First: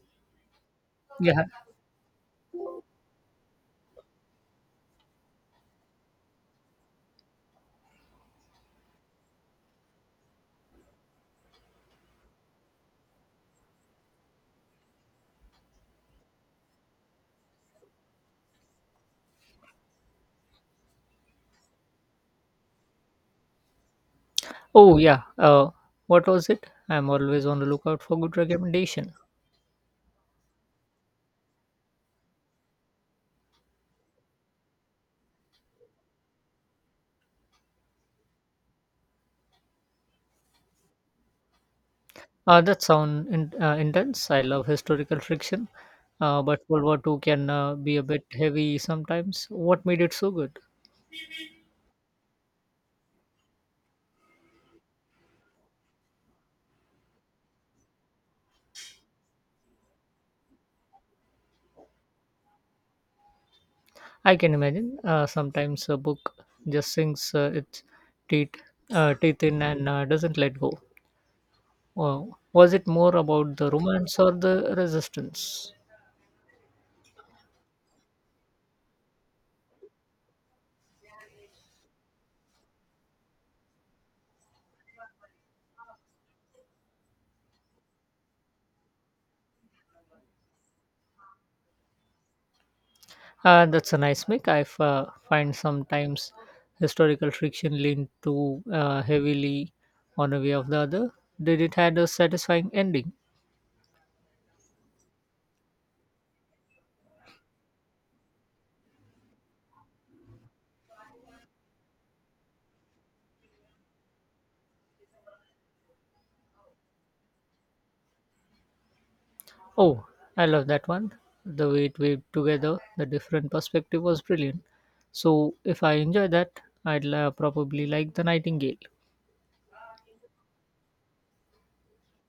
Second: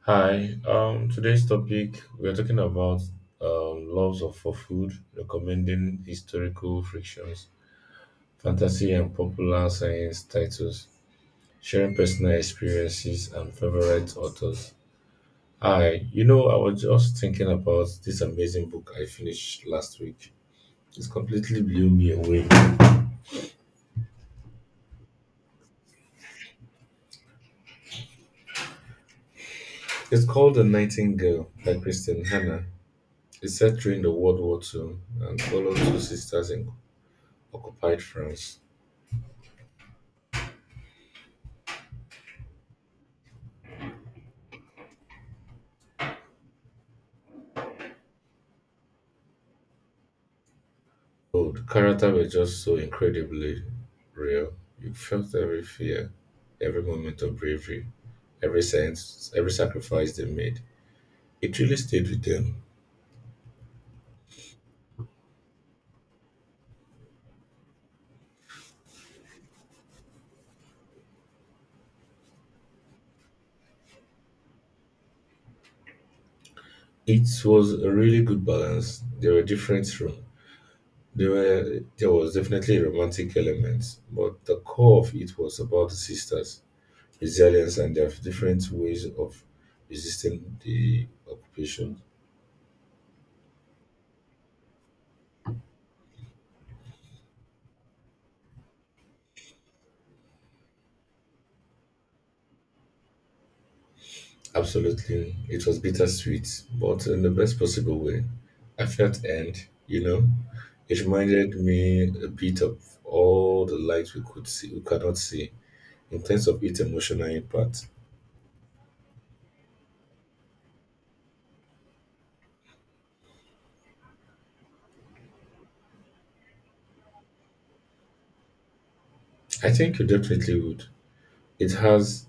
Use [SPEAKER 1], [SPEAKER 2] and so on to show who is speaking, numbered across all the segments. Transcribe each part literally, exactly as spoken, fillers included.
[SPEAKER 1] Hi, um,
[SPEAKER 2] Yeah.
[SPEAKER 1] today's topic we're talking about um, loves of for food, recommending historical frictions, fantasy and popular science titles, sharing personal experiences and favorite authors. Hi, you know, I was just thinking about this amazing book I finished last week. It completely blew me away.
[SPEAKER 2] Oh, yeah. Uh, what was it? I'm always on the lookout for good recommendation.
[SPEAKER 1] It's called The Nightingale by Kristen Hannah. It's set during the World War Two and follows two sisters in occupied France.
[SPEAKER 2] Uh, that sound in, uh, intense. I love historical fiction, uh, but World War Two can uh, be a bit heavy sometimes. What made it so good?
[SPEAKER 1] Oh, the character were just so incredibly real. You felt every fear, every moment of bravery, every sense, every sacrifice they made. It really stayed with them.
[SPEAKER 2] I can imagine. Uh, sometimes a book just sinks uh, its teeth, uh, teeth in and uh, doesn't let go. Uh, was it more about the romance or the resistance?
[SPEAKER 1] It was a really good balance. They were different from there were there was definitely a romantic element, but the core of it was about the sisters, resilience and their different ways of resisting the occupation.
[SPEAKER 2] Uh, that's a nice mix. I f- uh, find sometimes historical fiction lean too uh, heavily on a way of the other. Did it had a satisfying ending?
[SPEAKER 1] Absolutely. It was bittersweet, but in the best possible way. I felt and, you know, it reminded me a bit of all the lights we could see we cannot see in terms of its emotional impact.
[SPEAKER 2] Oh, I love that one. The way it weaved together, the different perspective was brilliant. So if I enjoy that, I'd uh, probably like The Nightingale.
[SPEAKER 1] I think you definitely would. It has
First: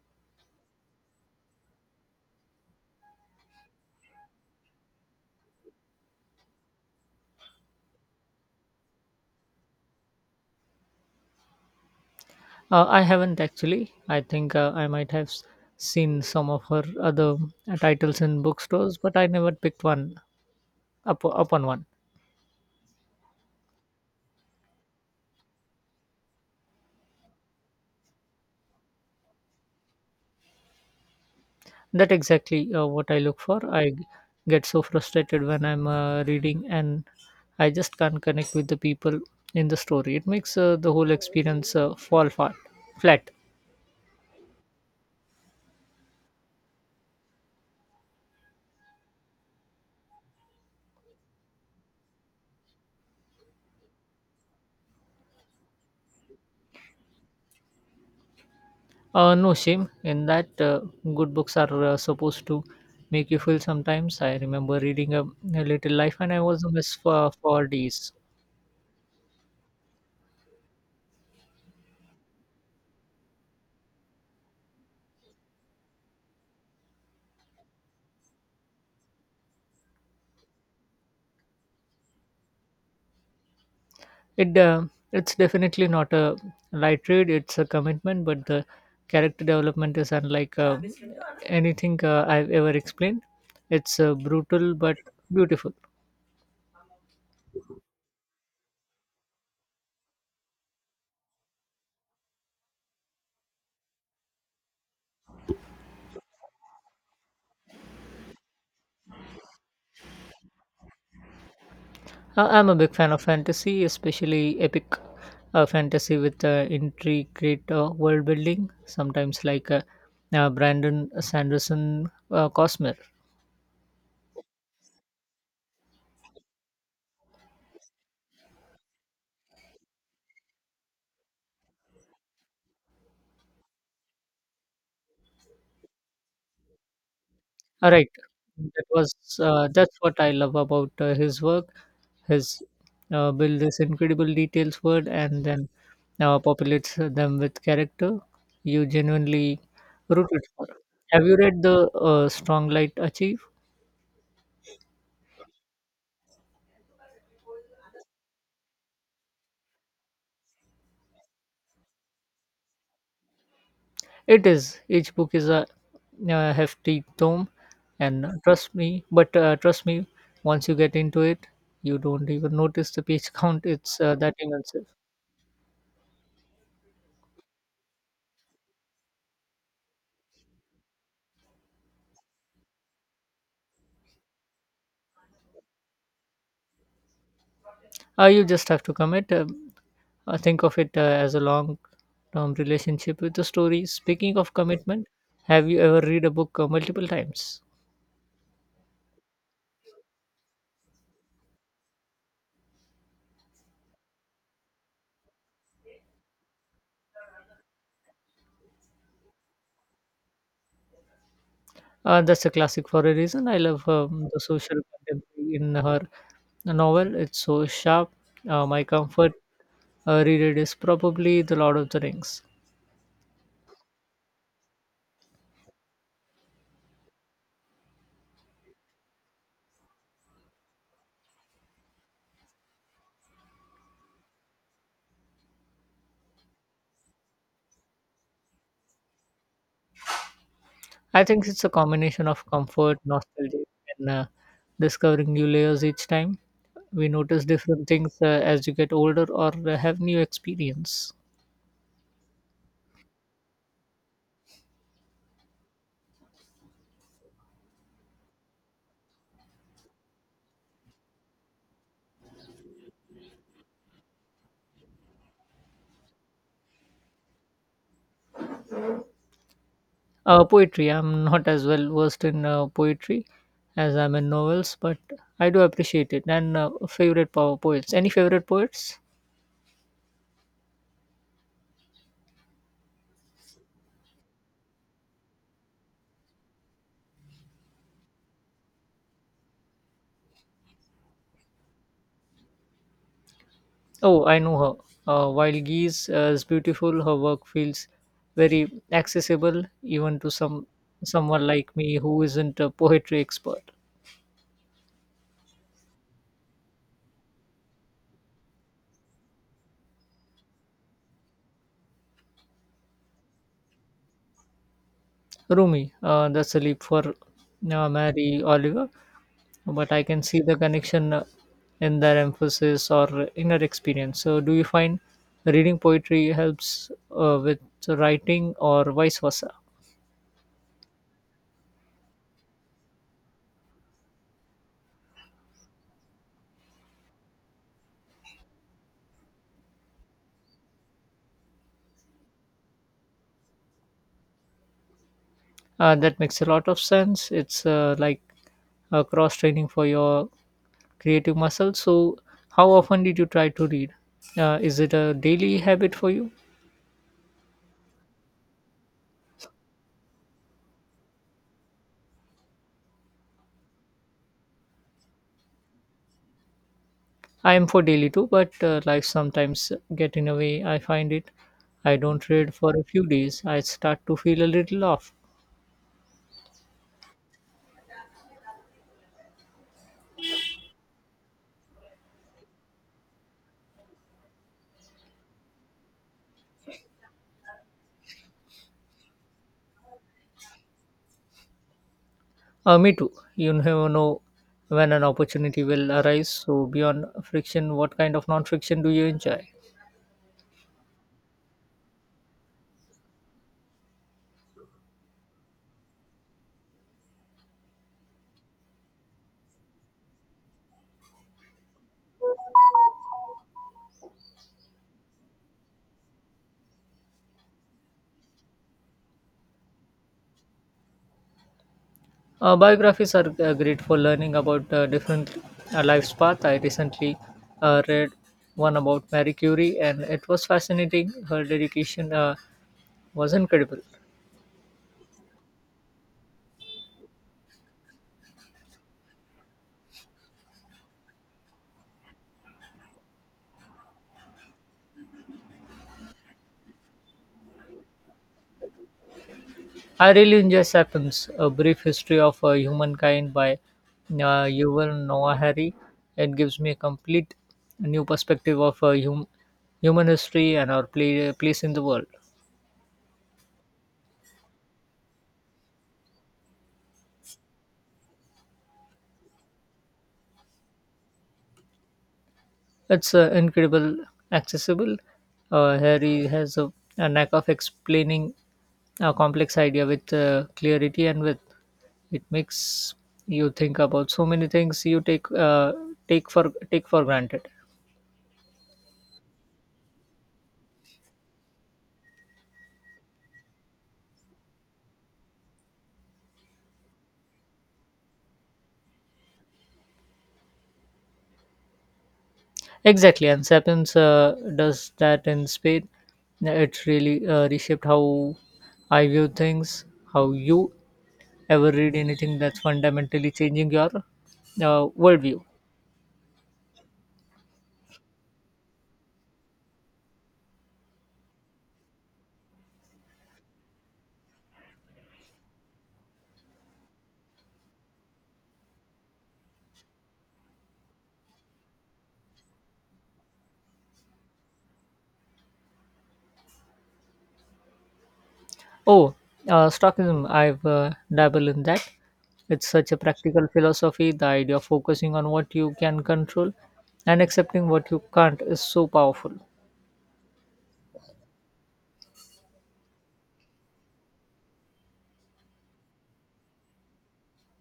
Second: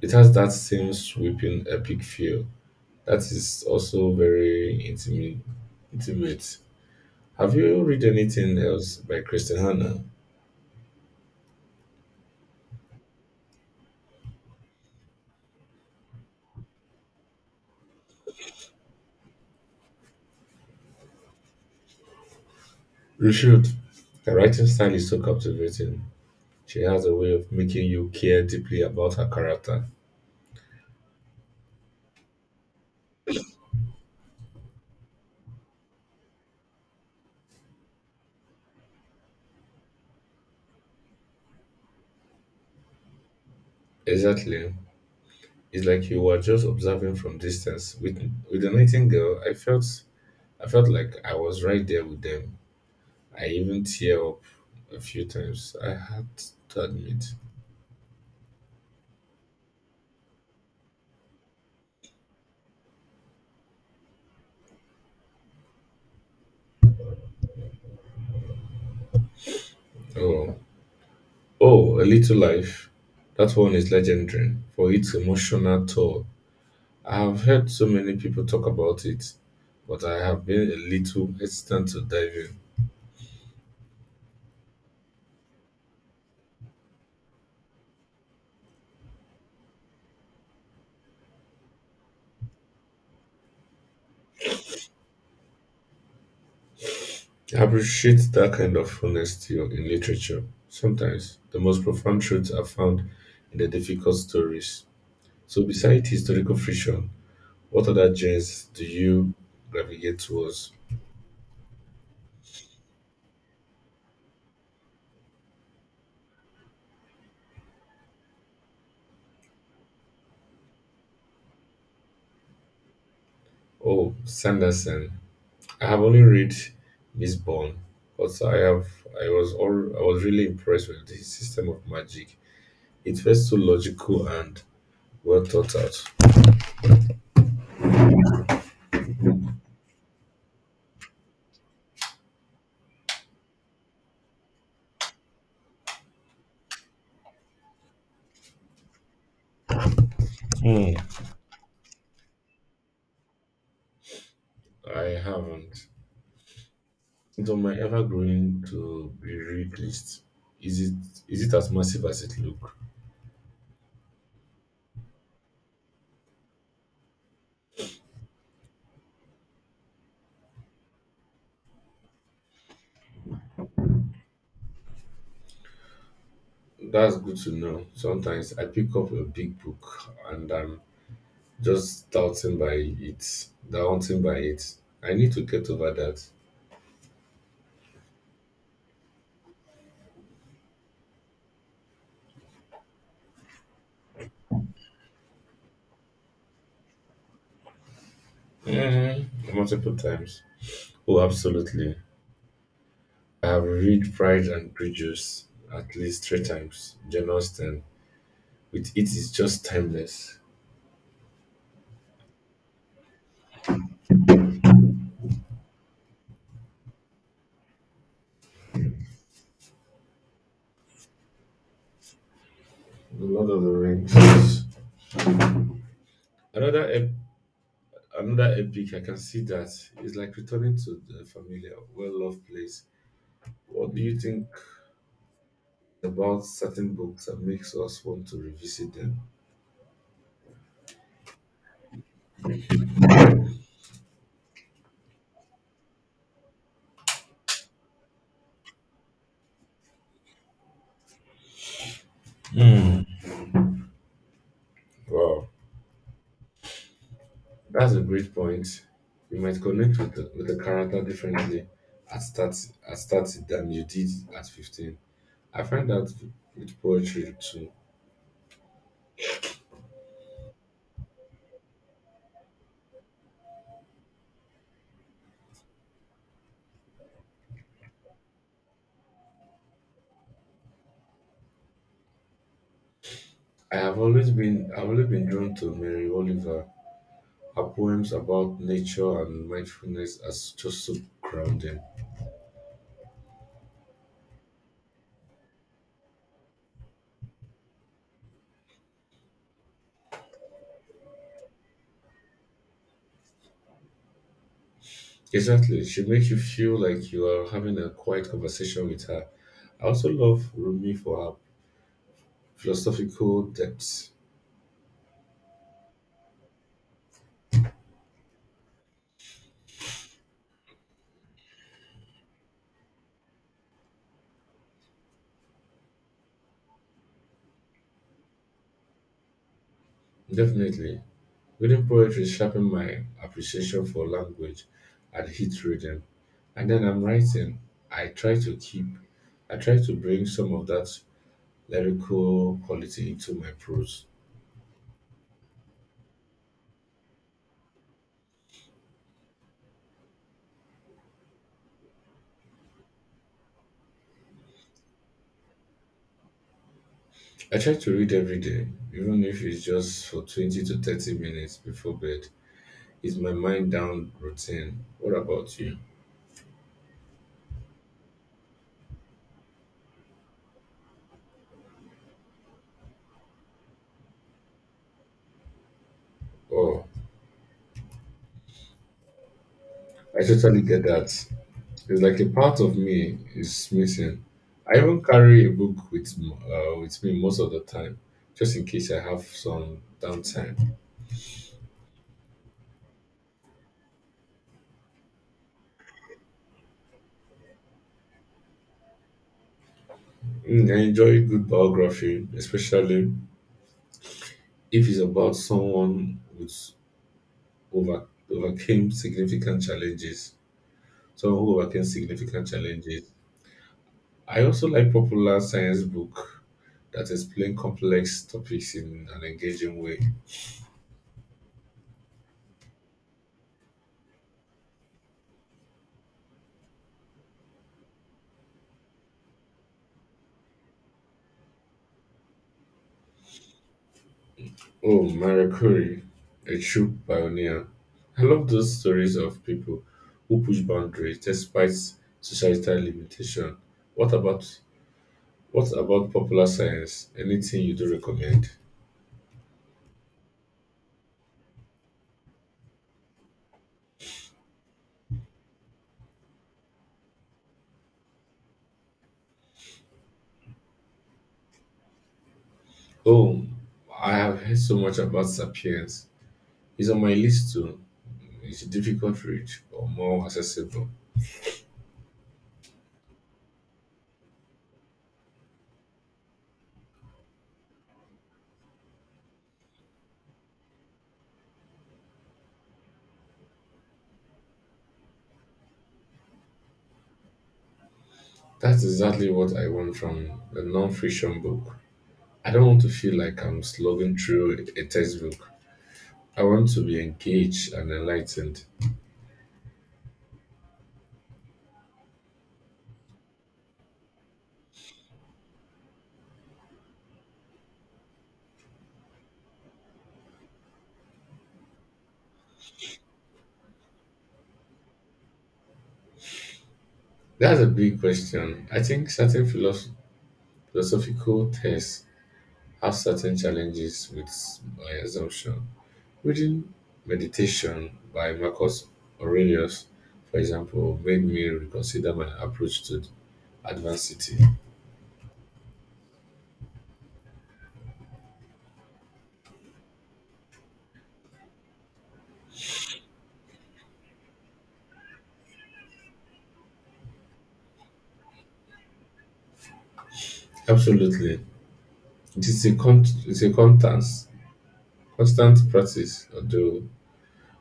[SPEAKER 1] it has that same sweeping epic feel. That is also very intimate intimate. Have you read anything else by Christian Hanna?
[SPEAKER 2] Uh, I haven't actually. I think uh, I might have s- seen some of her other uh, titles in bookstores, but I never picked one up, up on one.
[SPEAKER 1] You should. Her writing style is so captivating. She has a way of making you care deeply about her character.
[SPEAKER 2] That exactly uh, what I look for. I g- get so frustrated when I'm uh, reading and I just can't connect with the people in the story. It makes uh, the whole experience uh, fall flat. Flat.
[SPEAKER 1] Exactly. It's like you were just observing from distance. With with the Knitting girl, I felt I felt like I was right there with them. I even tear up a few times. I had to admit.
[SPEAKER 2] Uh, no shame in that. Uh, good books are uh, supposed to make you feel sometimes. I remember reading a, a little life and I was a mess for, for days.
[SPEAKER 1] Oh, oh, a little life. That one is legendary for its emotional toll. I have heard so many people talk about it, but I have been a little hesitant to dive in.
[SPEAKER 2] It uh, it's definitely not a light read. It's a commitment, but the character development is unlike uh, anything uh, I've ever explained. It's uh, brutal but beautiful.
[SPEAKER 1] I appreciate that kind of honesty in literature. Sometimes the most profound truths are found in the difficult stories. So, besides historical fiction, what other genres do you gravitate towards?
[SPEAKER 2] Uh, I'm a big fan of fantasy, especially epic uh, fantasy with uh, intricate uh, world building. Sometimes like uh, uh, Brandon Sanderson uh, Cosmos.
[SPEAKER 1] Oh, Sanderson. I have only read Miss Bourne, but I have I was all I was really impressed with the system of magic. It felt so logical and well thought out.
[SPEAKER 2] Right. That was uh, that's what I love about uh, his work. His uh, build this incredible details word and then uh, populates them with character you genuinely rooted for.
[SPEAKER 1] Hmm.
[SPEAKER 2] Have you read the uh, Strong Light Achieve?
[SPEAKER 1] I haven't. It's on my ever-growing to-be-read list. Is it is it as massive as it look?
[SPEAKER 2] It is. Each book is a, uh hefty tome, and trust me, but uh, trust me, once you get into it, you don't even notice the page count. It's uh, that immense.
[SPEAKER 1] That's good to know. Sometimes I pick up a big book and I'm just daunting by it, daunting by it. I need to get over that.
[SPEAKER 2] Uh, you just have to commit. Um, uh, think of it uh, as a long term relationship with the story. Speaking of commitment, have you ever read a book uh, multiple times?
[SPEAKER 1] Mm, multiple times. Oh, absolutely. I have read Pride and Prejudice at least three times. Jane Austen. With it is just timeless.
[SPEAKER 2] Uh, that's a classic for a reason. I love um, the social contemporary in her novel. It's so sharp. Uh, my comfort uh, reread is probably The Lord of the Rings.
[SPEAKER 1] The Lord of the Rings. Another ep- Another epic I can see that is like returning to the familiar, well-loved place. What do you think about certain books that makes us want to revisit them?
[SPEAKER 2] I think it's a combination of comfort, nostalgia, and uh, discovering new layers each time. We notice different things uh, as you get older or uh, have new experience.
[SPEAKER 1] Hmm. Wow, that's a great point. You might connect with the, with the character differently at thirty, at thirty than you did at fifteen. I find that with poetry too.
[SPEAKER 2] Uh, poetry. I'm not as well versed in uh, poetry as I'm in novels, but I do appreciate it. And uh, favorite po- poets. Any favorite poets?
[SPEAKER 1] I have always been I've always been drawn to Mary Oliver. Her poems about nature and mindfulness are just so grounding.
[SPEAKER 2] Oh, I know her. Uh, while Geese uh, is beautiful, her work feels very accessible even to some someone like me who isn't a poetry expert.
[SPEAKER 1] Exactly. She makes you feel like you are having a quiet conversation with her. I also love Rumi for her philosophical depth.
[SPEAKER 2] Rumi. Uh, that's a leap for uh, Mary Oliver. But I can see the connection uh, in their emphasis or inner experience. So, do you find reading poetry helps uh, with writing or vice versa?
[SPEAKER 1] Definitely. Reading poetry sharpened my appreciation for language and hit reading. And then I'm writing. I try to keep, I try to bring some of that lyrical quality into my prose.
[SPEAKER 2] Uh, that makes a lot of sense. It's uh, like a cross training for your creative muscle. So, how often did you try to read? Uh, is it a daily habit for you?
[SPEAKER 1] I try to read every day, even if it's just for twenty to thirty minutes before bed. It's my mind down routine. What about you?
[SPEAKER 2] I am for daily too, but uh, life sometimes get in a way. I find it. I don't read for a few days. I start to feel a little off.
[SPEAKER 1] Oh, I totally get that. It's like a part of me is missing. I even carry a book with m- uh, with me most of the time, just in case I have some downtime.
[SPEAKER 2] Uh, me too. You never know when an opportunity will arise. So, beyond friction, what kind of non friction do you enjoy?
[SPEAKER 1] Mm, I enjoy a good biography, especially if it's about someone who's over overcame significant challenges. Someone who overcame significant challenges. I also like popular science book that explain complex topics in an engaging way.
[SPEAKER 2] Uh, biographies are uh, great for learning about uh, different uh, life's path. I recently uh, read one about Marie Curie, and it was fascinating. Her dedication uh, was incredible.
[SPEAKER 1] Oh, Marie Curie, a true pioneer. I love those stories of people who push boundaries despite societal limitation. What about what about popular science? Anything you do recommend?
[SPEAKER 2] I really enjoy Sapiens, A Brief History of uh, Humankind by uh, Yuval Noah Harari. It gives me a complete new perspective of uh, hum- human history and our play- place in the world.
[SPEAKER 1] Oh, I have heard so much about Sapiens. It's on my list too. It's a difficult read, but more accessible.
[SPEAKER 2] It's uh, incredible, accessible. Uh, Harry has a, a knack of explaining a complex idea with uh, clarity and with it makes you think about so many things you take uh, take for take for granted.
[SPEAKER 1] That's exactly what I want from a non-fiction book. I don't want to feel like I'm slogging through a textbook. I want to be engaged and enlightened.
[SPEAKER 2] Exactly, and Sapiens uh, does that in Spain. It really uh, reshaped how I view things, how you ever read anything that's fundamentally changing your uh, worldview.
[SPEAKER 1] That's a big question. I think certain philosoph- philosophical texts have certain challenges with my assumption. Reading Meditation by Marcus Aurelius, for example, made me reconsider my approach to adversity.
[SPEAKER 2] Oh, uh, Stockism, I've uh, dabbled in that. It's such a practical philosophy. The idea of focusing on what you can control and accepting what you can't is so powerful.
[SPEAKER 1] Absolutely. It is a, con- it's a constant, constant practice, although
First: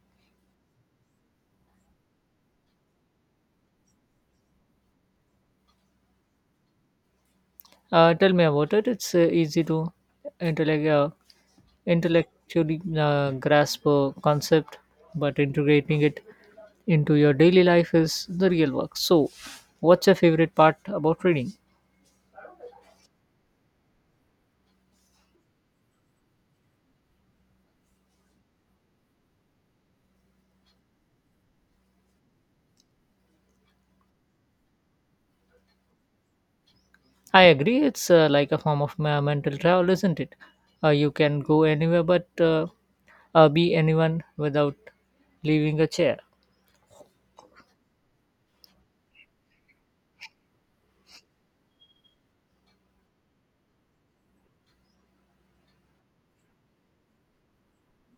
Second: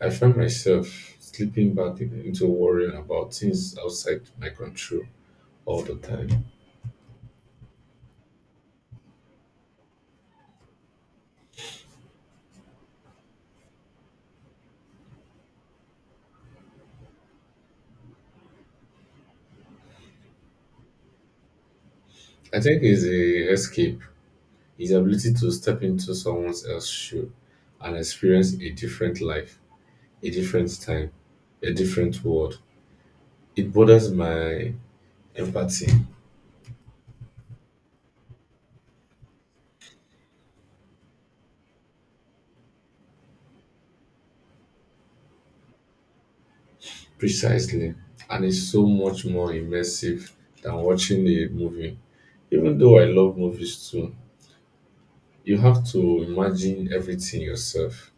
[SPEAKER 1] I find myself slipping back in- into worrying about things outside my control all the time.
[SPEAKER 2] Uh, tell me about it. It's uh, easy to intellect, uh, intellectually uh, grasp a concept, but integrating it into your daily life is the real work. So, what's your favorite part about reading?
[SPEAKER 1] I think it's a escape. His ability to step into someone else's shoe and experience a different life, a different time, a different world, it borders my empathy
[SPEAKER 2] I agree, it's uh, like a form of me- mental travel, isn't it? Uh, you can go anywhere but uh, uh, be anyone without leaving a chair.
[SPEAKER 1] precisely and is so much more immersive than watching a movie. Even though I love movies too, you have to imagine everything yourself.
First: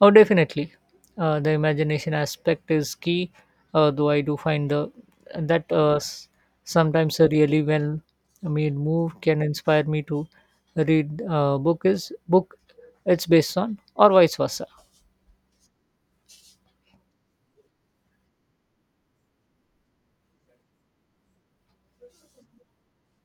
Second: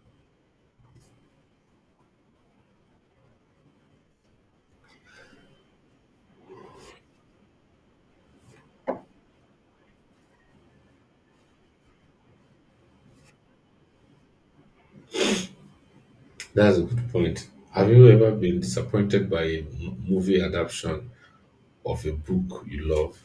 [SPEAKER 2] Oh, definitely. Uh, the imagination aspect is key, uh, though I do find the, that uh, s- sometimes a really well made move can inspire me to read uh, book is book it's based on or vice versa.
[SPEAKER 1] That's a good point. Have you ever been disappointed by a m- movie adaptation of a book you love?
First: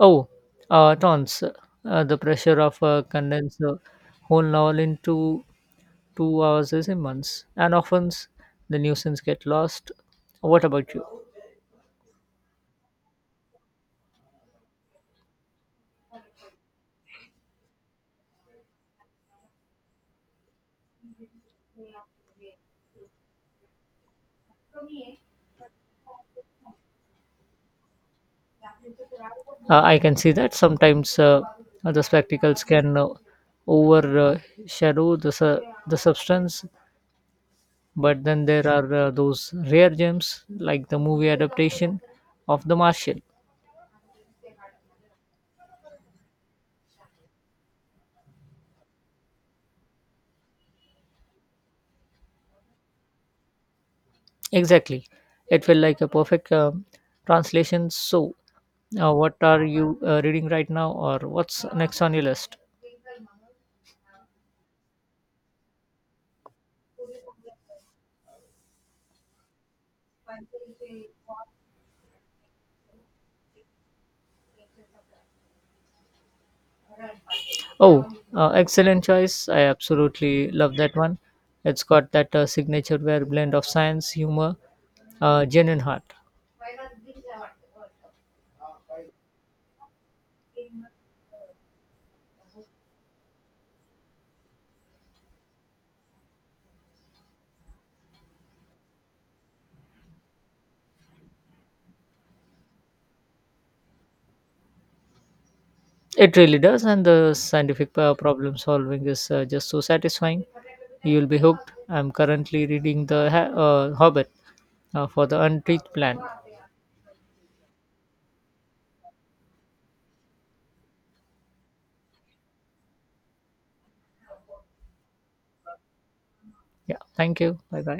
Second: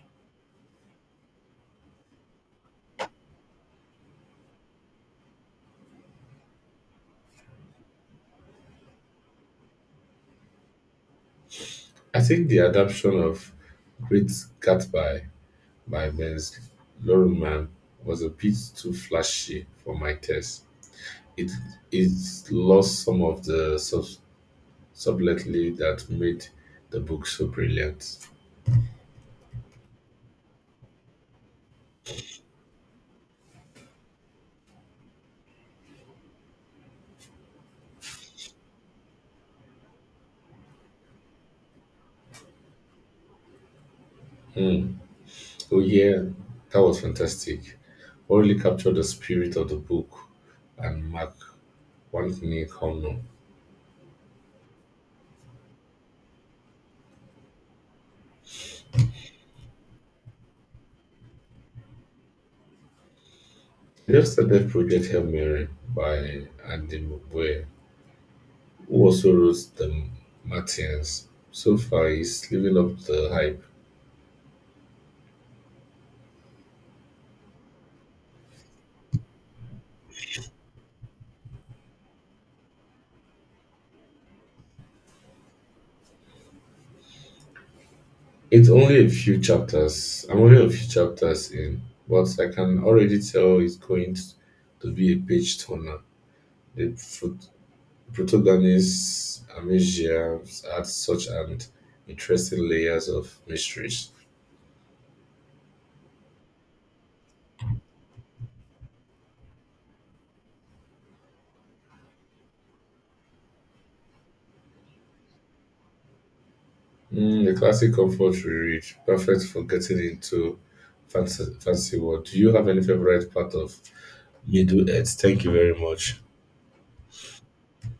[SPEAKER 2] Oh, uh, tons. Uh, the pressure of uh, condense the whole novel into two hours is immense, and often the nuisance get lost. What about you?
[SPEAKER 1] I think the adaptation of Great Gatsby by Baz Luhrmann was a bit too flashy for my taste. It it lost some of the sub- subtlety that made the book so brilliant.
[SPEAKER 2] uh, I can see that sometimes uh, the spectacles can uh, overshadow the su- the substance, but then there are uh, those rare gems like the movie adaptation of The Martian.
[SPEAKER 1] Hmm. Oh yeah, that was fantastic. What really captured the spirit of the book and Mark Anthony Connor.
[SPEAKER 2] Exactly, it felt like a perfect um translation. So, uh, what are you uh, reading right now, or what's next on your list?
[SPEAKER 1] I just started Project Hail Mary by Andy Mugwe who also wrote the Martians. So far, he's living up to the hype.
[SPEAKER 2] Oh, uh, excellent choice! I absolutely love that one. It's got that uh, signature where blend of science, humor, uh, genuine heart.
[SPEAKER 1] It's only a few chapters. I'm only a few chapters in, but I can already tell it's going to be a page turner. The prot- protagonist Amasia adds such an interesting layers of mysteries.
[SPEAKER 2] It really does, and the scientific uh, problem solving is uh, just so satisfying. You'll be hooked. I'm currently reading The Ha- uh, Hobbit uh, for the Untreated Plant.
[SPEAKER 1] Mm, the classic comfort reread, perfect for getting into fancy, fancy world. Do you have any favorite part of Middle Earth? Thank you very much.
[SPEAKER 2] Yeah, thank you. Bye bye.